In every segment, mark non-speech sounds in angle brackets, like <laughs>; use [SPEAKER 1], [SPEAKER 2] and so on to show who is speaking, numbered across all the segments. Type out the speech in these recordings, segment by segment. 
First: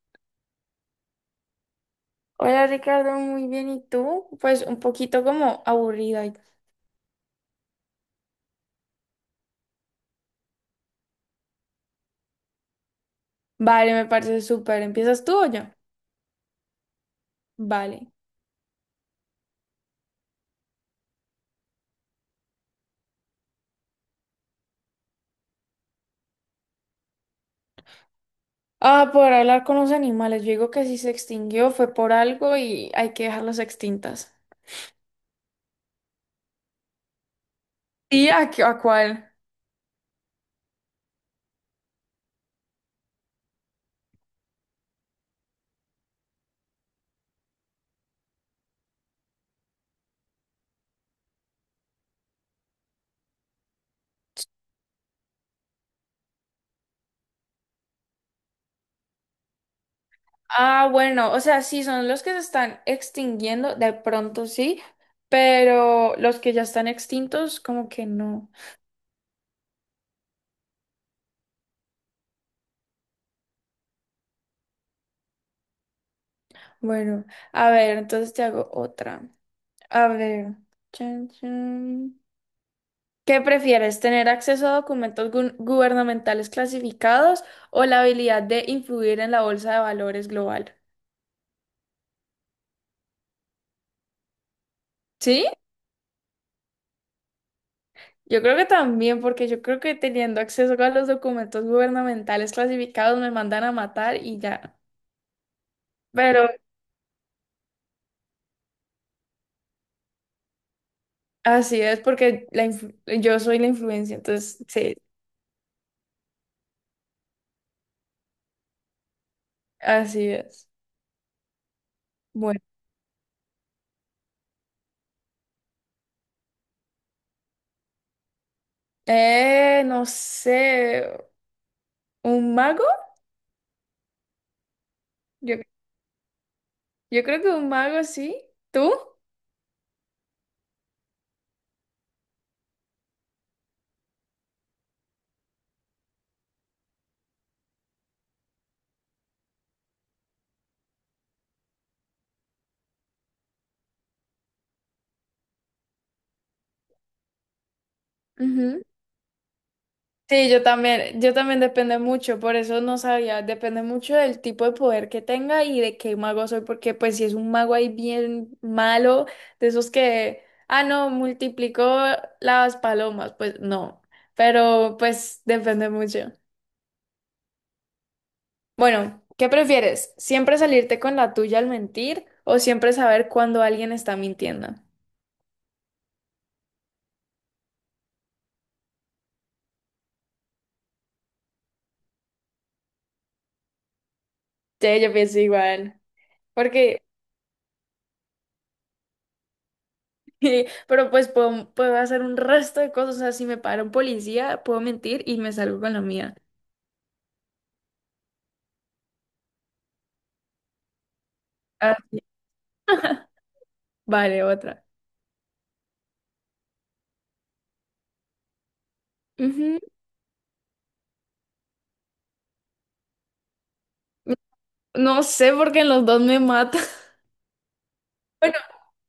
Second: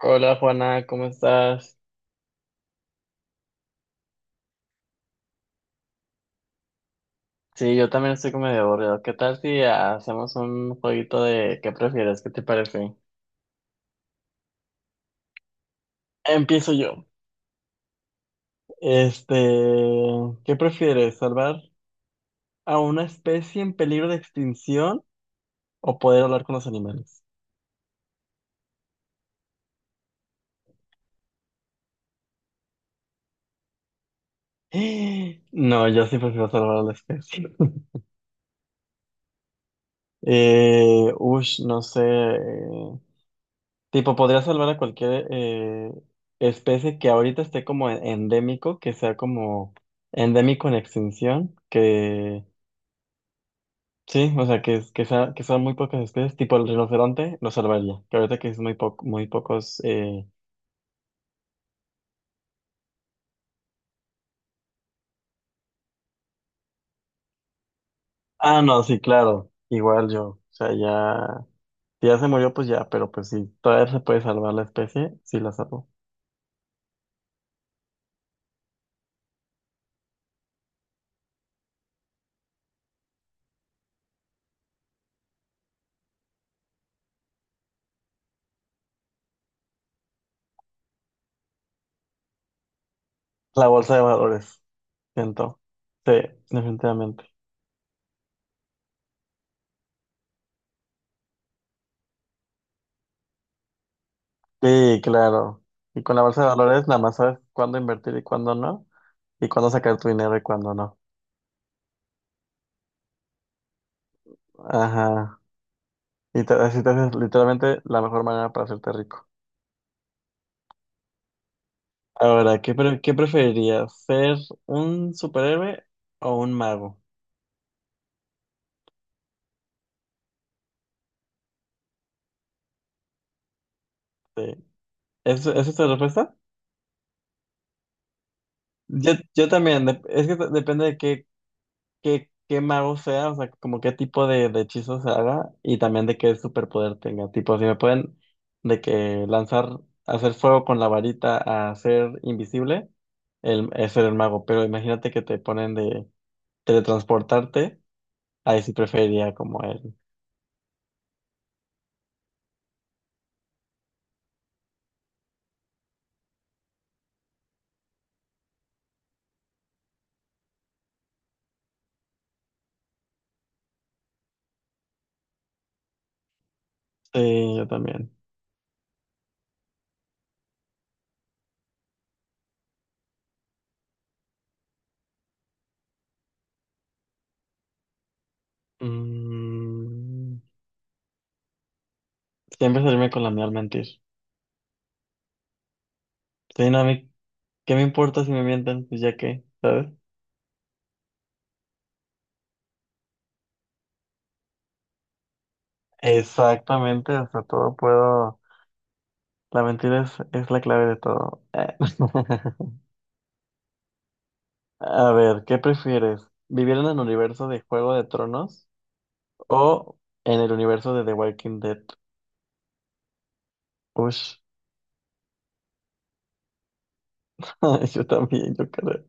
[SPEAKER 1] Hola Juana, ¿cómo estás?
[SPEAKER 2] Hola Ricardo, muy bien. ¿Y tú? Pues un poquito como aburrido hoy.
[SPEAKER 1] Sí, yo también estoy como medio aburrido. ¿Qué tal si hacemos un jueguito de qué prefieres? ¿Qué te parece?
[SPEAKER 2] Vale, me parece súper. ¿Empiezas tú o yo?
[SPEAKER 1] Empiezo yo.
[SPEAKER 2] Vale.
[SPEAKER 1] Este, ¿Qué prefieres? ¿Salvar a una especie en peligro de extinción o poder hablar con los animales?
[SPEAKER 2] Ah, por hablar con los animales. Yo digo que si se extinguió fue por algo y hay que dejarlos extintas.
[SPEAKER 1] <gasps> No, yo sí prefiero salvar a la especie. <laughs>
[SPEAKER 2] ¿Y a, qué- a cuál?
[SPEAKER 1] No sé. Tipo, podría salvar a cualquier especie que ahorita esté como endémico, que sea como endémico en extinción, que sí, o sea, que, es- que, sea, que sean muy pocas especies, tipo el rinoceronte, lo salvaría, que ahorita que es muy, muy pocos...
[SPEAKER 2] Ah, bueno, o sea, sí, son los que se están extinguiendo, de pronto sí, pero los que ya están extintos, como que no.
[SPEAKER 1] Ah, no, sí, claro, igual yo, o sea, ya, si ya se murió, pues ya, pero pues si todavía se puede salvar la especie, sí la salvo.
[SPEAKER 2] Bueno, a ver, entonces te hago otra. A ver. Chan, chan. ¿Qué prefieres, tener acceso a documentos gu- gubernamentales clasificados o la habilidad de influir en la bolsa de valores global?
[SPEAKER 1] La bolsa de valores,
[SPEAKER 2] ¿Sí?
[SPEAKER 1] siento, sí, definitivamente.
[SPEAKER 2] Yo creo que también, porque yo creo que teniendo acceso a los documentos gubernamentales clasificados me mandan a matar y ya.
[SPEAKER 1] Sí, claro. Y con la bolsa de
[SPEAKER 2] Pero
[SPEAKER 1] valores nada más sabes cuándo invertir y cuándo no, y cuándo sacar tu dinero y cuándo no.
[SPEAKER 2] así es, porque la influ- yo soy la influencia, entonces sí,
[SPEAKER 1] Ajá. Y te, así te haces literalmente la mejor manera para hacerte rico.
[SPEAKER 2] así es.
[SPEAKER 1] Ahora,
[SPEAKER 2] Bueno,
[SPEAKER 1] ¿qué preferirías? ¿Ser un superhéroe o un mago?
[SPEAKER 2] no sé, ¿un mago?
[SPEAKER 1] Sí. ¿Es,
[SPEAKER 2] Yo,
[SPEAKER 1] es esta tu respuesta?
[SPEAKER 2] yo creo que un mago, sí. ¿Tú?
[SPEAKER 1] Yo también, es que depende de qué mago sea, o sea, como qué tipo de hechizos haga y también de qué superpoder tenga. Tipo, si me pueden de que lanzar, hacer fuego con la varita a ser invisible, el, es ser el mago. Pero imagínate que te ponen de teletransportarte, ahí sí preferiría como él.
[SPEAKER 2] Sí, yo también depende mucho, por eso no sabía, depende mucho del tipo de poder que tenga y de qué mago soy, porque pues si es un mago ahí bien malo, de esos que, ah, no, multiplicó las palomas, pues no, pero pues depende mucho.
[SPEAKER 1] Sí, yo también.
[SPEAKER 2] Bueno, ¿qué prefieres? ¿Siempre salirte con la tuya al mentir o siempre saber cuándo alguien está mintiendo?
[SPEAKER 1] Mm, siempre salirme con la mía al mentir.
[SPEAKER 2] Sí, yo pienso igual,
[SPEAKER 1] Sí, no, a
[SPEAKER 2] porque
[SPEAKER 1] mí, ¿qué me importa si me mienten? Pues ya qué, ¿sabes?
[SPEAKER 2] <laughs> Pero pues puedo hacer un resto de cosas. O sea, si me para un policía, puedo mentir y me salgo con la mía.
[SPEAKER 1] Exactamente, o sea, todo puedo. La mentira es la clave de todo.
[SPEAKER 2] Ah, sí.
[SPEAKER 1] <laughs>
[SPEAKER 2] Vale, otra.
[SPEAKER 1] A ver, ¿qué prefieres? ¿Vivir en el universo de Juego de Tronos
[SPEAKER 2] Ujú.
[SPEAKER 1] o en el universo de The Walking Dead? Ush,
[SPEAKER 2] No sé porque en los dos me matan. <laughs>
[SPEAKER 1] <laughs> yo también,
[SPEAKER 2] Bueno,
[SPEAKER 1] yo creo.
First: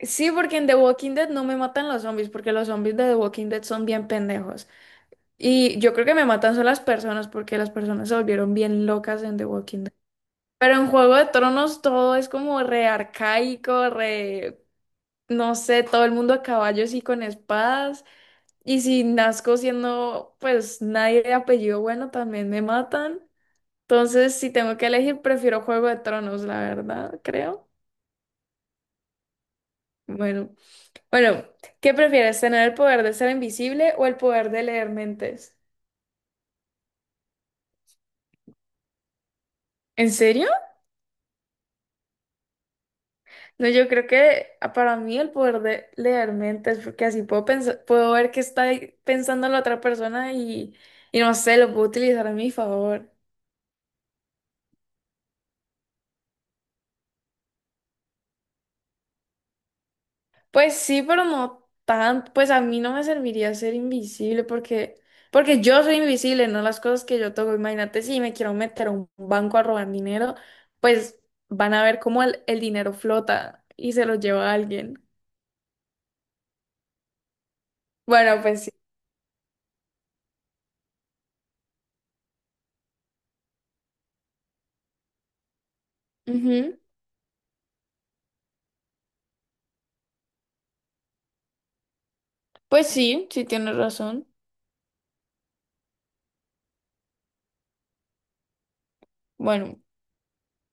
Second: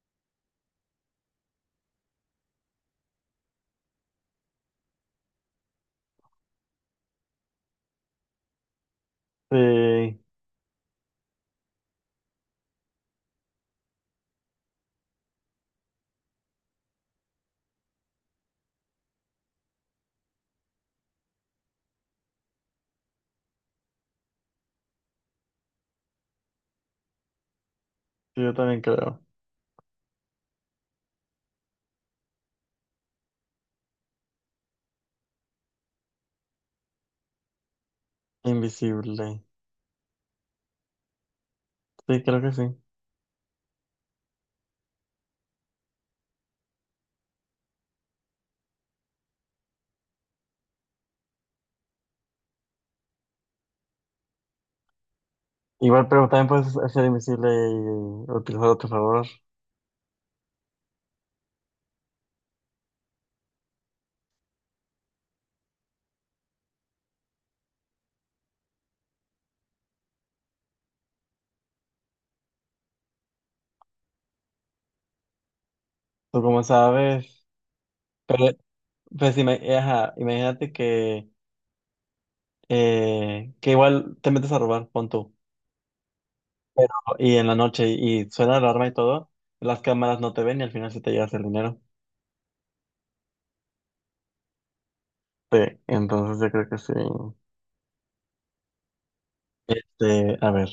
[SPEAKER 2] sí, porque en The Walking Dead no me matan los zombies, porque los zombies de The Walking Dead son bien pendejos. Y yo creo que me matan son las personas, porque las personas se volvieron bien locas en The Walking Dead.
[SPEAKER 1] Sí,
[SPEAKER 2] Pero en Juego de Tronos todo es como re arcaico, re... no sé, todo el mundo a caballos y con espadas. Y si nazco siendo pues nadie de apellido bueno, también me matan. Entonces, si tengo que elegir, prefiero Juego de Tronos, la verdad, creo.
[SPEAKER 1] sí, yo también creo.
[SPEAKER 2] Bueno, bueno, ¿qué prefieres? ¿Tener el poder de ser invisible o el poder de leer mentes?
[SPEAKER 1] Invisible.
[SPEAKER 2] ¿En serio?
[SPEAKER 1] Sí, creo que sí.
[SPEAKER 2] No, yo creo que ah, para mí el poder de leer mentes, porque así puedo pensar, puedo ver qué está ahí pensando la otra persona y no sé, lo puedo utilizar a mi favor.
[SPEAKER 1] Igual, pero también puedes ser invisible y utilizarlo a tu favor.
[SPEAKER 2] Pues sí, pero no tan, pues a mí no me serviría ser invisible porque, porque yo soy invisible, no las cosas que yo toco. Imagínate si me quiero meter a un banco a robar dinero, pues van a ver cómo el dinero flota y se lo lleva a alguien.
[SPEAKER 1] Tú como sabes.
[SPEAKER 2] Bueno,
[SPEAKER 1] Pero,
[SPEAKER 2] pues sí.
[SPEAKER 1] pues, ajá, imagínate que igual te metes a robar, pon tú.
[SPEAKER 2] Ujú.
[SPEAKER 1] Pero, y en la noche, y suena la alarma y todo, las cámaras no te ven y al final sí te llevas el dinero.
[SPEAKER 2] Pues sí, sí tienes razón.
[SPEAKER 1] Sí, entonces yo creo que sí.
[SPEAKER 2] Bueno,
[SPEAKER 1] Este, a ver,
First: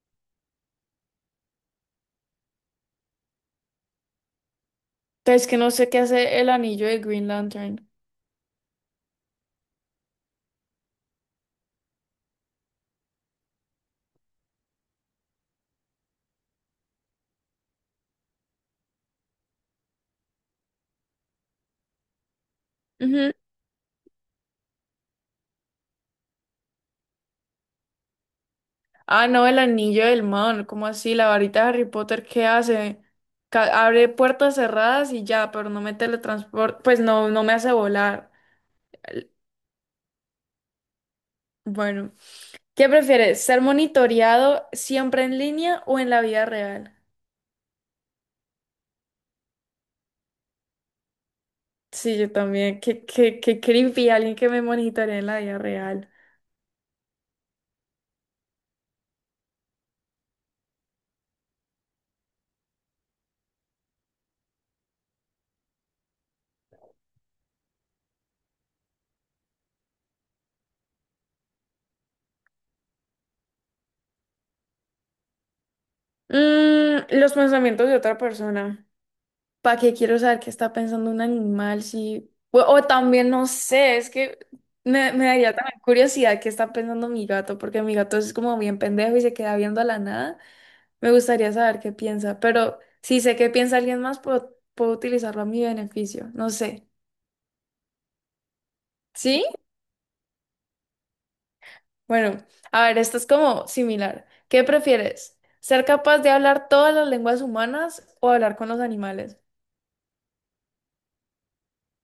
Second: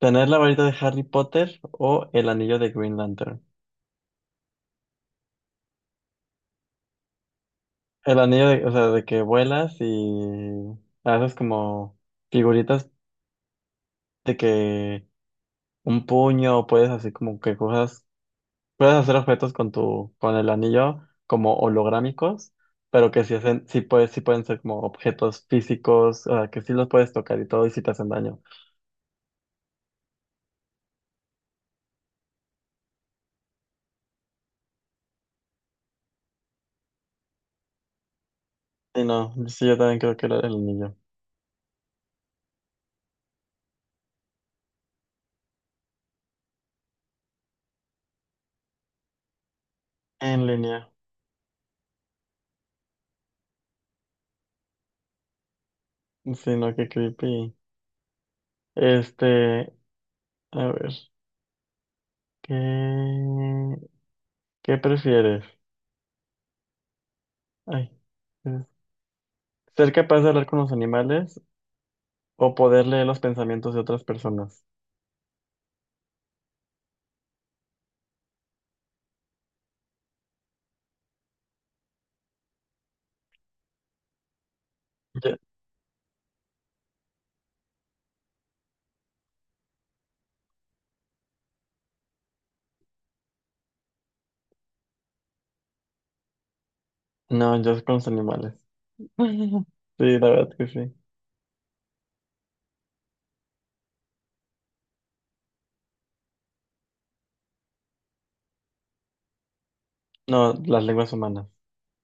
[SPEAKER 1] ¿tener la varita de Harry Potter o el anillo de Green Lantern?
[SPEAKER 2] es que no sé qué hace el anillo de Green Lantern.
[SPEAKER 1] El anillo de, o sea, de que vuelas y haces como figuritas de que un puño, puedes así como que cosas. Puedes hacer objetos con el anillo como holográmicos, pero que
[SPEAKER 2] Ujú.
[SPEAKER 1] sí hacen, sí puedes, sí pueden ser como objetos físicos, o sea, que sí los puedes tocar y todo, y sí te hacen daño.
[SPEAKER 2] Ah, no, el anillo del man, ¿cómo así? La varita de Harry Potter, ¿qué hace? Ca- abre puertas cerradas y ya, pero no me teletransporta, pues no, no me hace volar.
[SPEAKER 1] Sí,
[SPEAKER 2] El-
[SPEAKER 1] no, sí, yo también creo que era el anillo.
[SPEAKER 2] Bueno, ¿qué prefieres? ¿Ser monitoreado siempre en línea o en la vida real?
[SPEAKER 1] En línea.
[SPEAKER 2] Sí, yo también. Qué, qué, qué creepy alguien que me monitoree en la vida real.
[SPEAKER 1] Sí, no, qué creepy. Este, a ver, ¿qué, ¿qué prefieres? Ay, es- ser capaz de hablar con los animales o poder leer los pensamientos de otras personas.
[SPEAKER 2] Mm, los pensamientos de otra persona. ¿Para qué quiero saber qué está pensando un animal? Si... O, o también, no sé, es que me
[SPEAKER 1] Yo-
[SPEAKER 2] daría también curiosidad qué está pensando mi gato, porque mi gato es como bien pendejo y se queda viendo a la nada. Me gustaría saber qué piensa, pero si sé qué piensa alguien más, puedo utilizarlo a mi beneficio, no sé.
[SPEAKER 1] no, yo con los animales.
[SPEAKER 2] ¿Sí?
[SPEAKER 1] <laughs> Sí, la verdad que sí.
[SPEAKER 2] Bueno, a ver, esto es como similar. ¿Qué prefieres? ¿Ser capaz de hablar todas las lenguas humanas o hablar con los animales?
[SPEAKER 1] No, las lenguas humanas.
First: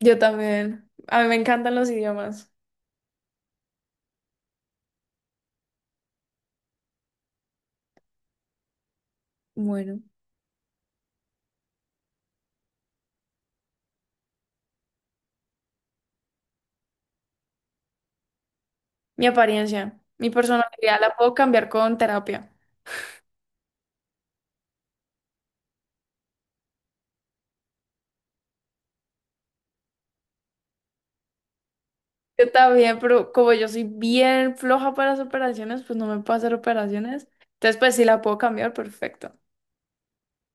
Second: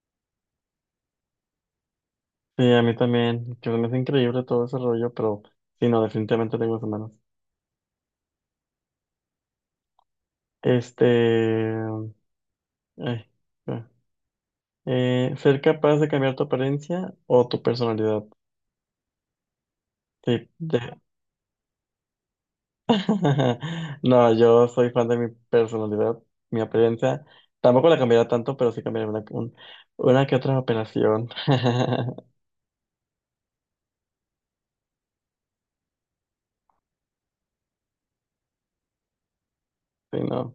[SPEAKER 2] Yo también. A mí me encantan los idiomas.
[SPEAKER 1] Sí, a mí también, que se me hace increíble todo ese rollo, pero sí, no, definitivamente lenguas humanas.
[SPEAKER 2] Bueno.
[SPEAKER 1] Este, ay, ah. Ser capaz de cambiar tu apariencia o tu personalidad.
[SPEAKER 2] Mi apariencia, mi
[SPEAKER 1] Sí,
[SPEAKER 2] personalidad la puedo cambiar con terapia.
[SPEAKER 1] <laughs> No, yo soy fan de mi personalidad, mi apariencia. Tampoco la cambiaría tanto, pero sí cambiaría una que otra operación. <laughs>
[SPEAKER 2] Yo también, pero como yo soy bien floja para las operaciones, pues no me puedo hacer operaciones. Entonces, pues sí la puedo cambiar, perfecto.
[SPEAKER 1] Sí, no,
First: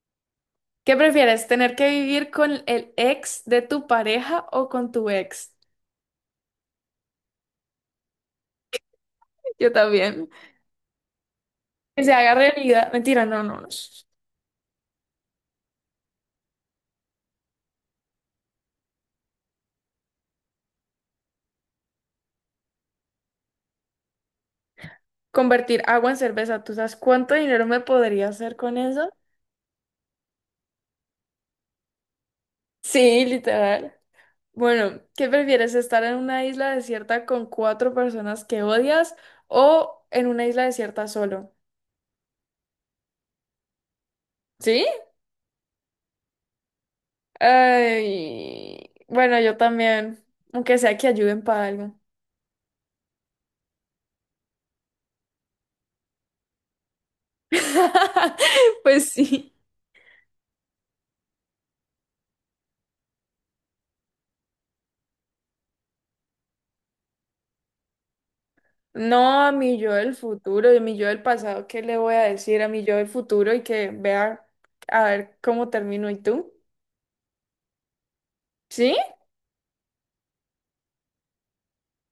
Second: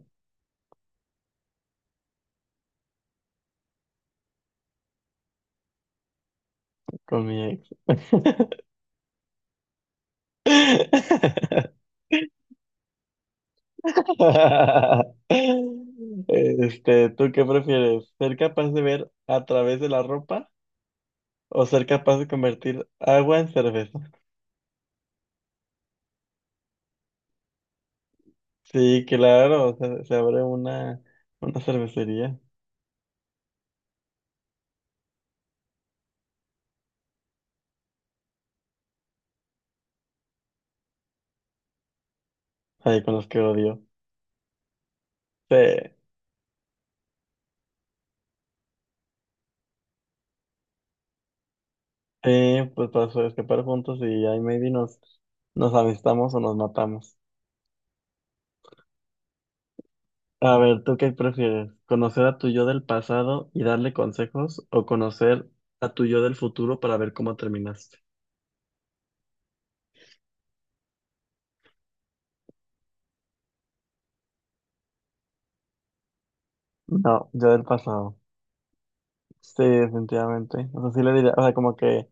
[SPEAKER 2] ¿Qué prefieres, tener que vivir con el ex de tu pareja o con tu ex?
[SPEAKER 1] con mi ex.
[SPEAKER 2] Yo también. Que se
[SPEAKER 1] <laughs>
[SPEAKER 2] haga realidad. Mentira, no, no. no.
[SPEAKER 1] <laughs> Este, ¿tú qué prefieres? ¿Ser capaz de ver a través de la ropa o ser capaz de convertir agua en cerveza?
[SPEAKER 2] Convertir agua en cerveza. ¿Tú sabes cuánto dinero me podría hacer con
[SPEAKER 1] Sí,
[SPEAKER 2] eso?
[SPEAKER 1] claro, se abre una cervecería
[SPEAKER 2] Sí, literal. Bueno, ¿qué prefieres? ¿Estar en una isla desierta con cuatro personas que odias o en una isla desierta solo?
[SPEAKER 1] ahí con los que odio.
[SPEAKER 2] ¿Sí?
[SPEAKER 1] Sí,
[SPEAKER 2] Ay, bueno, yo también, aunque sea que ayuden para algo.
[SPEAKER 1] sí, pues escapar juntos y ahí maybe nos, nos amistamos o nos matamos.
[SPEAKER 2] <laughs> Pues sí.
[SPEAKER 1] A ver, ¿tú qué prefieres? ¿Conocer a tu yo del pasado y darle consejos o conocer a tu yo del futuro para ver cómo terminaste?
[SPEAKER 2] No a mi yo del futuro, a mi yo del pasado, ¿qué le voy a decir a mi yo del futuro y que vea a ver cómo termino y tú?
[SPEAKER 1] No, yo del pasado.
[SPEAKER 2] ¿Sí?
[SPEAKER 1] Sí, definitivamente. O sea, sí le diría, o sea, como que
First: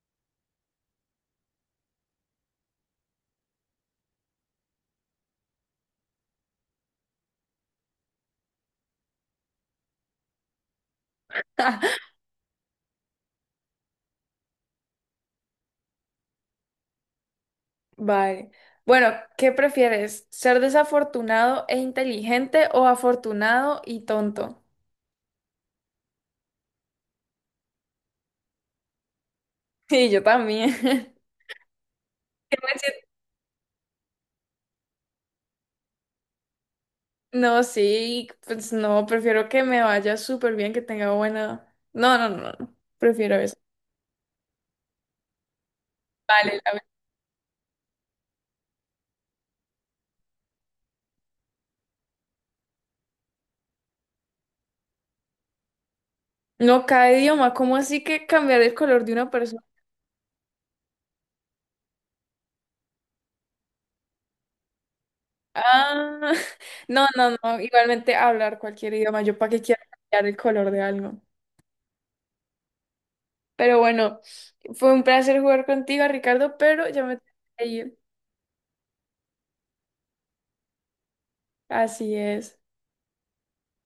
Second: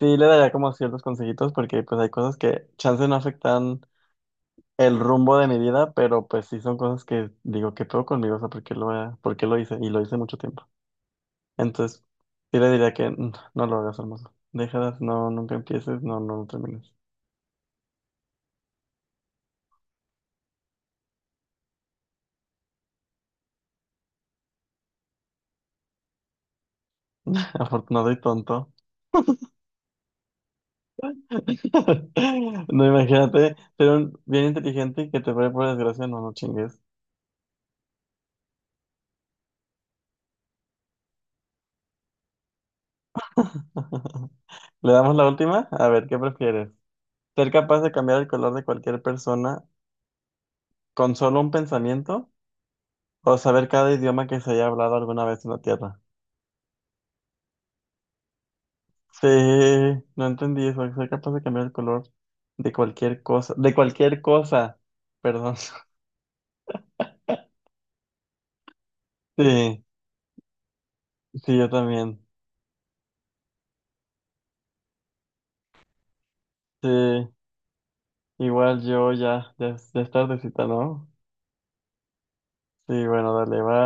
[SPEAKER 1] sí le daría como ciertos consejitos porque pues hay cosas que chance no afectan el rumbo de mi vida, pero pues sí son cosas que digo, ¿qué pedo conmigo? O sea, ¿por qué lo hice? Y lo hice mucho tiempo.
[SPEAKER 2] <laughs>
[SPEAKER 1] Entonces, sí le diría que "Mm, no lo hagas, hermoso. Déjalas, no, nunca empieces, no termines.
[SPEAKER 2] Vale. Bueno, ¿qué prefieres? ¿Ser desafortunado e inteligente o afortunado y tonto? <laughs>
[SPEAKER 1] <laughs> Afortunado y tonto.
[SPEAKER 2] Sí, yo también. <laughs> ¿Qué
[SPEAKER 1] <laughs>
[SPEAKER 2] me
[SPEAKER 1] No,
[SPEAKER 2] sien-
[SPEAKER 1] imagínate ser un bien inteligente y que te pare por desgracia, no, no chingues.
[SPEAKER 2] No, sí, pues no, prefiero que me vaya súper bien, que tenga buena... No, no, no, no, prefiero eso.
[SPEAKER 1] <laughs> ¿Le damos la última? A ver, ¿qué
[SPEAKER 2] Vale,
[SPEAKER 1] prefieres?
[SPEAKER 2] la...
[SPEAKER 1] Ser capaz de cambiar el color de cualquier persona con solo un pensamiento o saber cada idioma que se haya hablado alguna vez en la Tierra.
[SPEAKER 2] No, cada idioma, ¿cómo así que cambiar el color de
[SPEAKER 1] Sí,
[SPEAKER 2] una persona?
[SPEAKER 1] no entendí eso. Ser capaz de cambiar el color de cualquier cosa. De cualquier cosa. Perdón. <laughs>
[SPEAKER 2] Ah, <laughs> no, no, no, igualmente hablar cualquier idioma, yo para qué quiero
[SPEAKER 1] Sí,
[SPEAKER 2] cambiar el color de algo.
[SPEAKER 1] sí, yo también.
[SPEAKER 2] Pero bueno, fue un placer jugar contigo, Ricardo,
[SPEAKER 1] Sí,
[SPEAKER 2] pero ya me tengo que ir.
[SPEAKER 1] igual yo ya, ya, ya es tardecita, ¿no?
[SPEAKER 2] Así es.
[SPEAKER 1] Sí, bueno, dale, va.